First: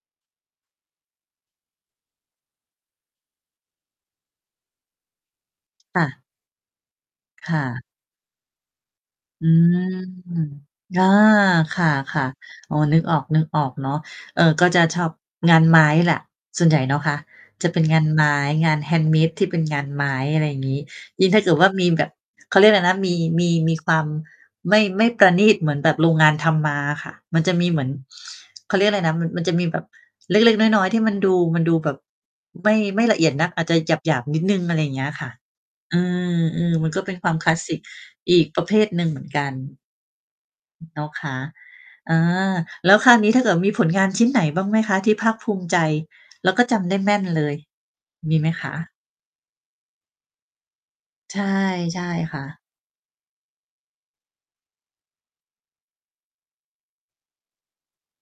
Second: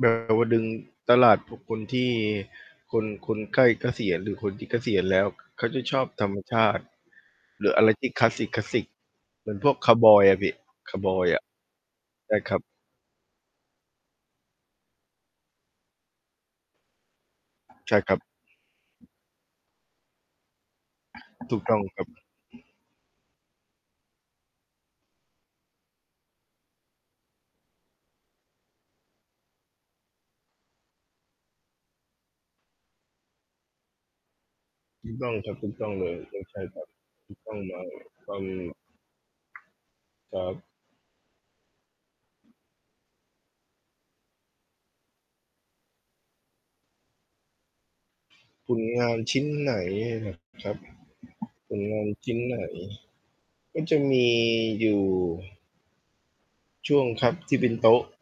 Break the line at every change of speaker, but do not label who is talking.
แบบ ว่าดึงตลาด พวกคนที่ คน คนใกล้เกษียณหรือคนที่เกษียณแล้ว เขาจะช
ค
อ
่
บธ
ะ
รรมชาติ
ค่
หรืออะ
ะ
ไรที่คลาสสิก ๆ
อ
เ
ื
หมือนพวก
ม
คาวบอยอะพี่ คา
อ
ว
า
บอยอะ
ค่ะ
ได้ครับ
ๆ นึกออก ๆ เนาะ เออ ก็ชอบงานไม้แหละ ส่วนใหญ่เนาะคะ จะเป็น
ใช
ง
่
าน
ครั
ไ
บ
ม้ งาน handmade ที่เป็นงานไม้ อะไรอย่างนี้ ยิ่งถ้าเก
ถ
ิ
ู
ด
ก
ว่า
ต้อง
มี
คร
แ
ั
บ
บ
บ เขาเรียกอะไรนะ มี-มี มีความไม่ ไม่ประณีตเหมือนแบบโรงงานทำมาอะค่ะ มันจะมีเหมือน เขาเรียกอะไรนะ ม มันจะมีแบบเล็ก ๆ น้อย ๆ ที่มันดู มันดูแบบไม่ ไม่ละเอียดนัก อาจจะหยาบ ๆ นิดหนึ่ง อะไรอย่างเงี
ถ
้ย
ูก
ค
ต
่
้อ
ะ
งครับ ถูกต้อง
อื
เลย ไม่ใช่
ม
ครั
ๆ
บ
มันก็เป็นคว
ถ
า
ู
ม
ก
ค
ต
ล
้
า
อง
สสิกอีกประเภท
ค
หนึ่ง เหมือนกัน
รับ
เนาะคะ อา แล้วคราวนี้ถ้าเกิดมีผลงานชิ้นไหนบ้างไหมคะที่ภาคภูมิใจ แล้วก็จำได้แม่นเลย มีไหมค
ผ
ะ?
ลงานชิ้นไหนเหรอครับ
ใช่
ผลง
ใช
า
่
นชิ
ค
้น
่
ไหน
ะ
ก็จะมีอยู่ ช่วงครับ ที่เป็นโต๊ะ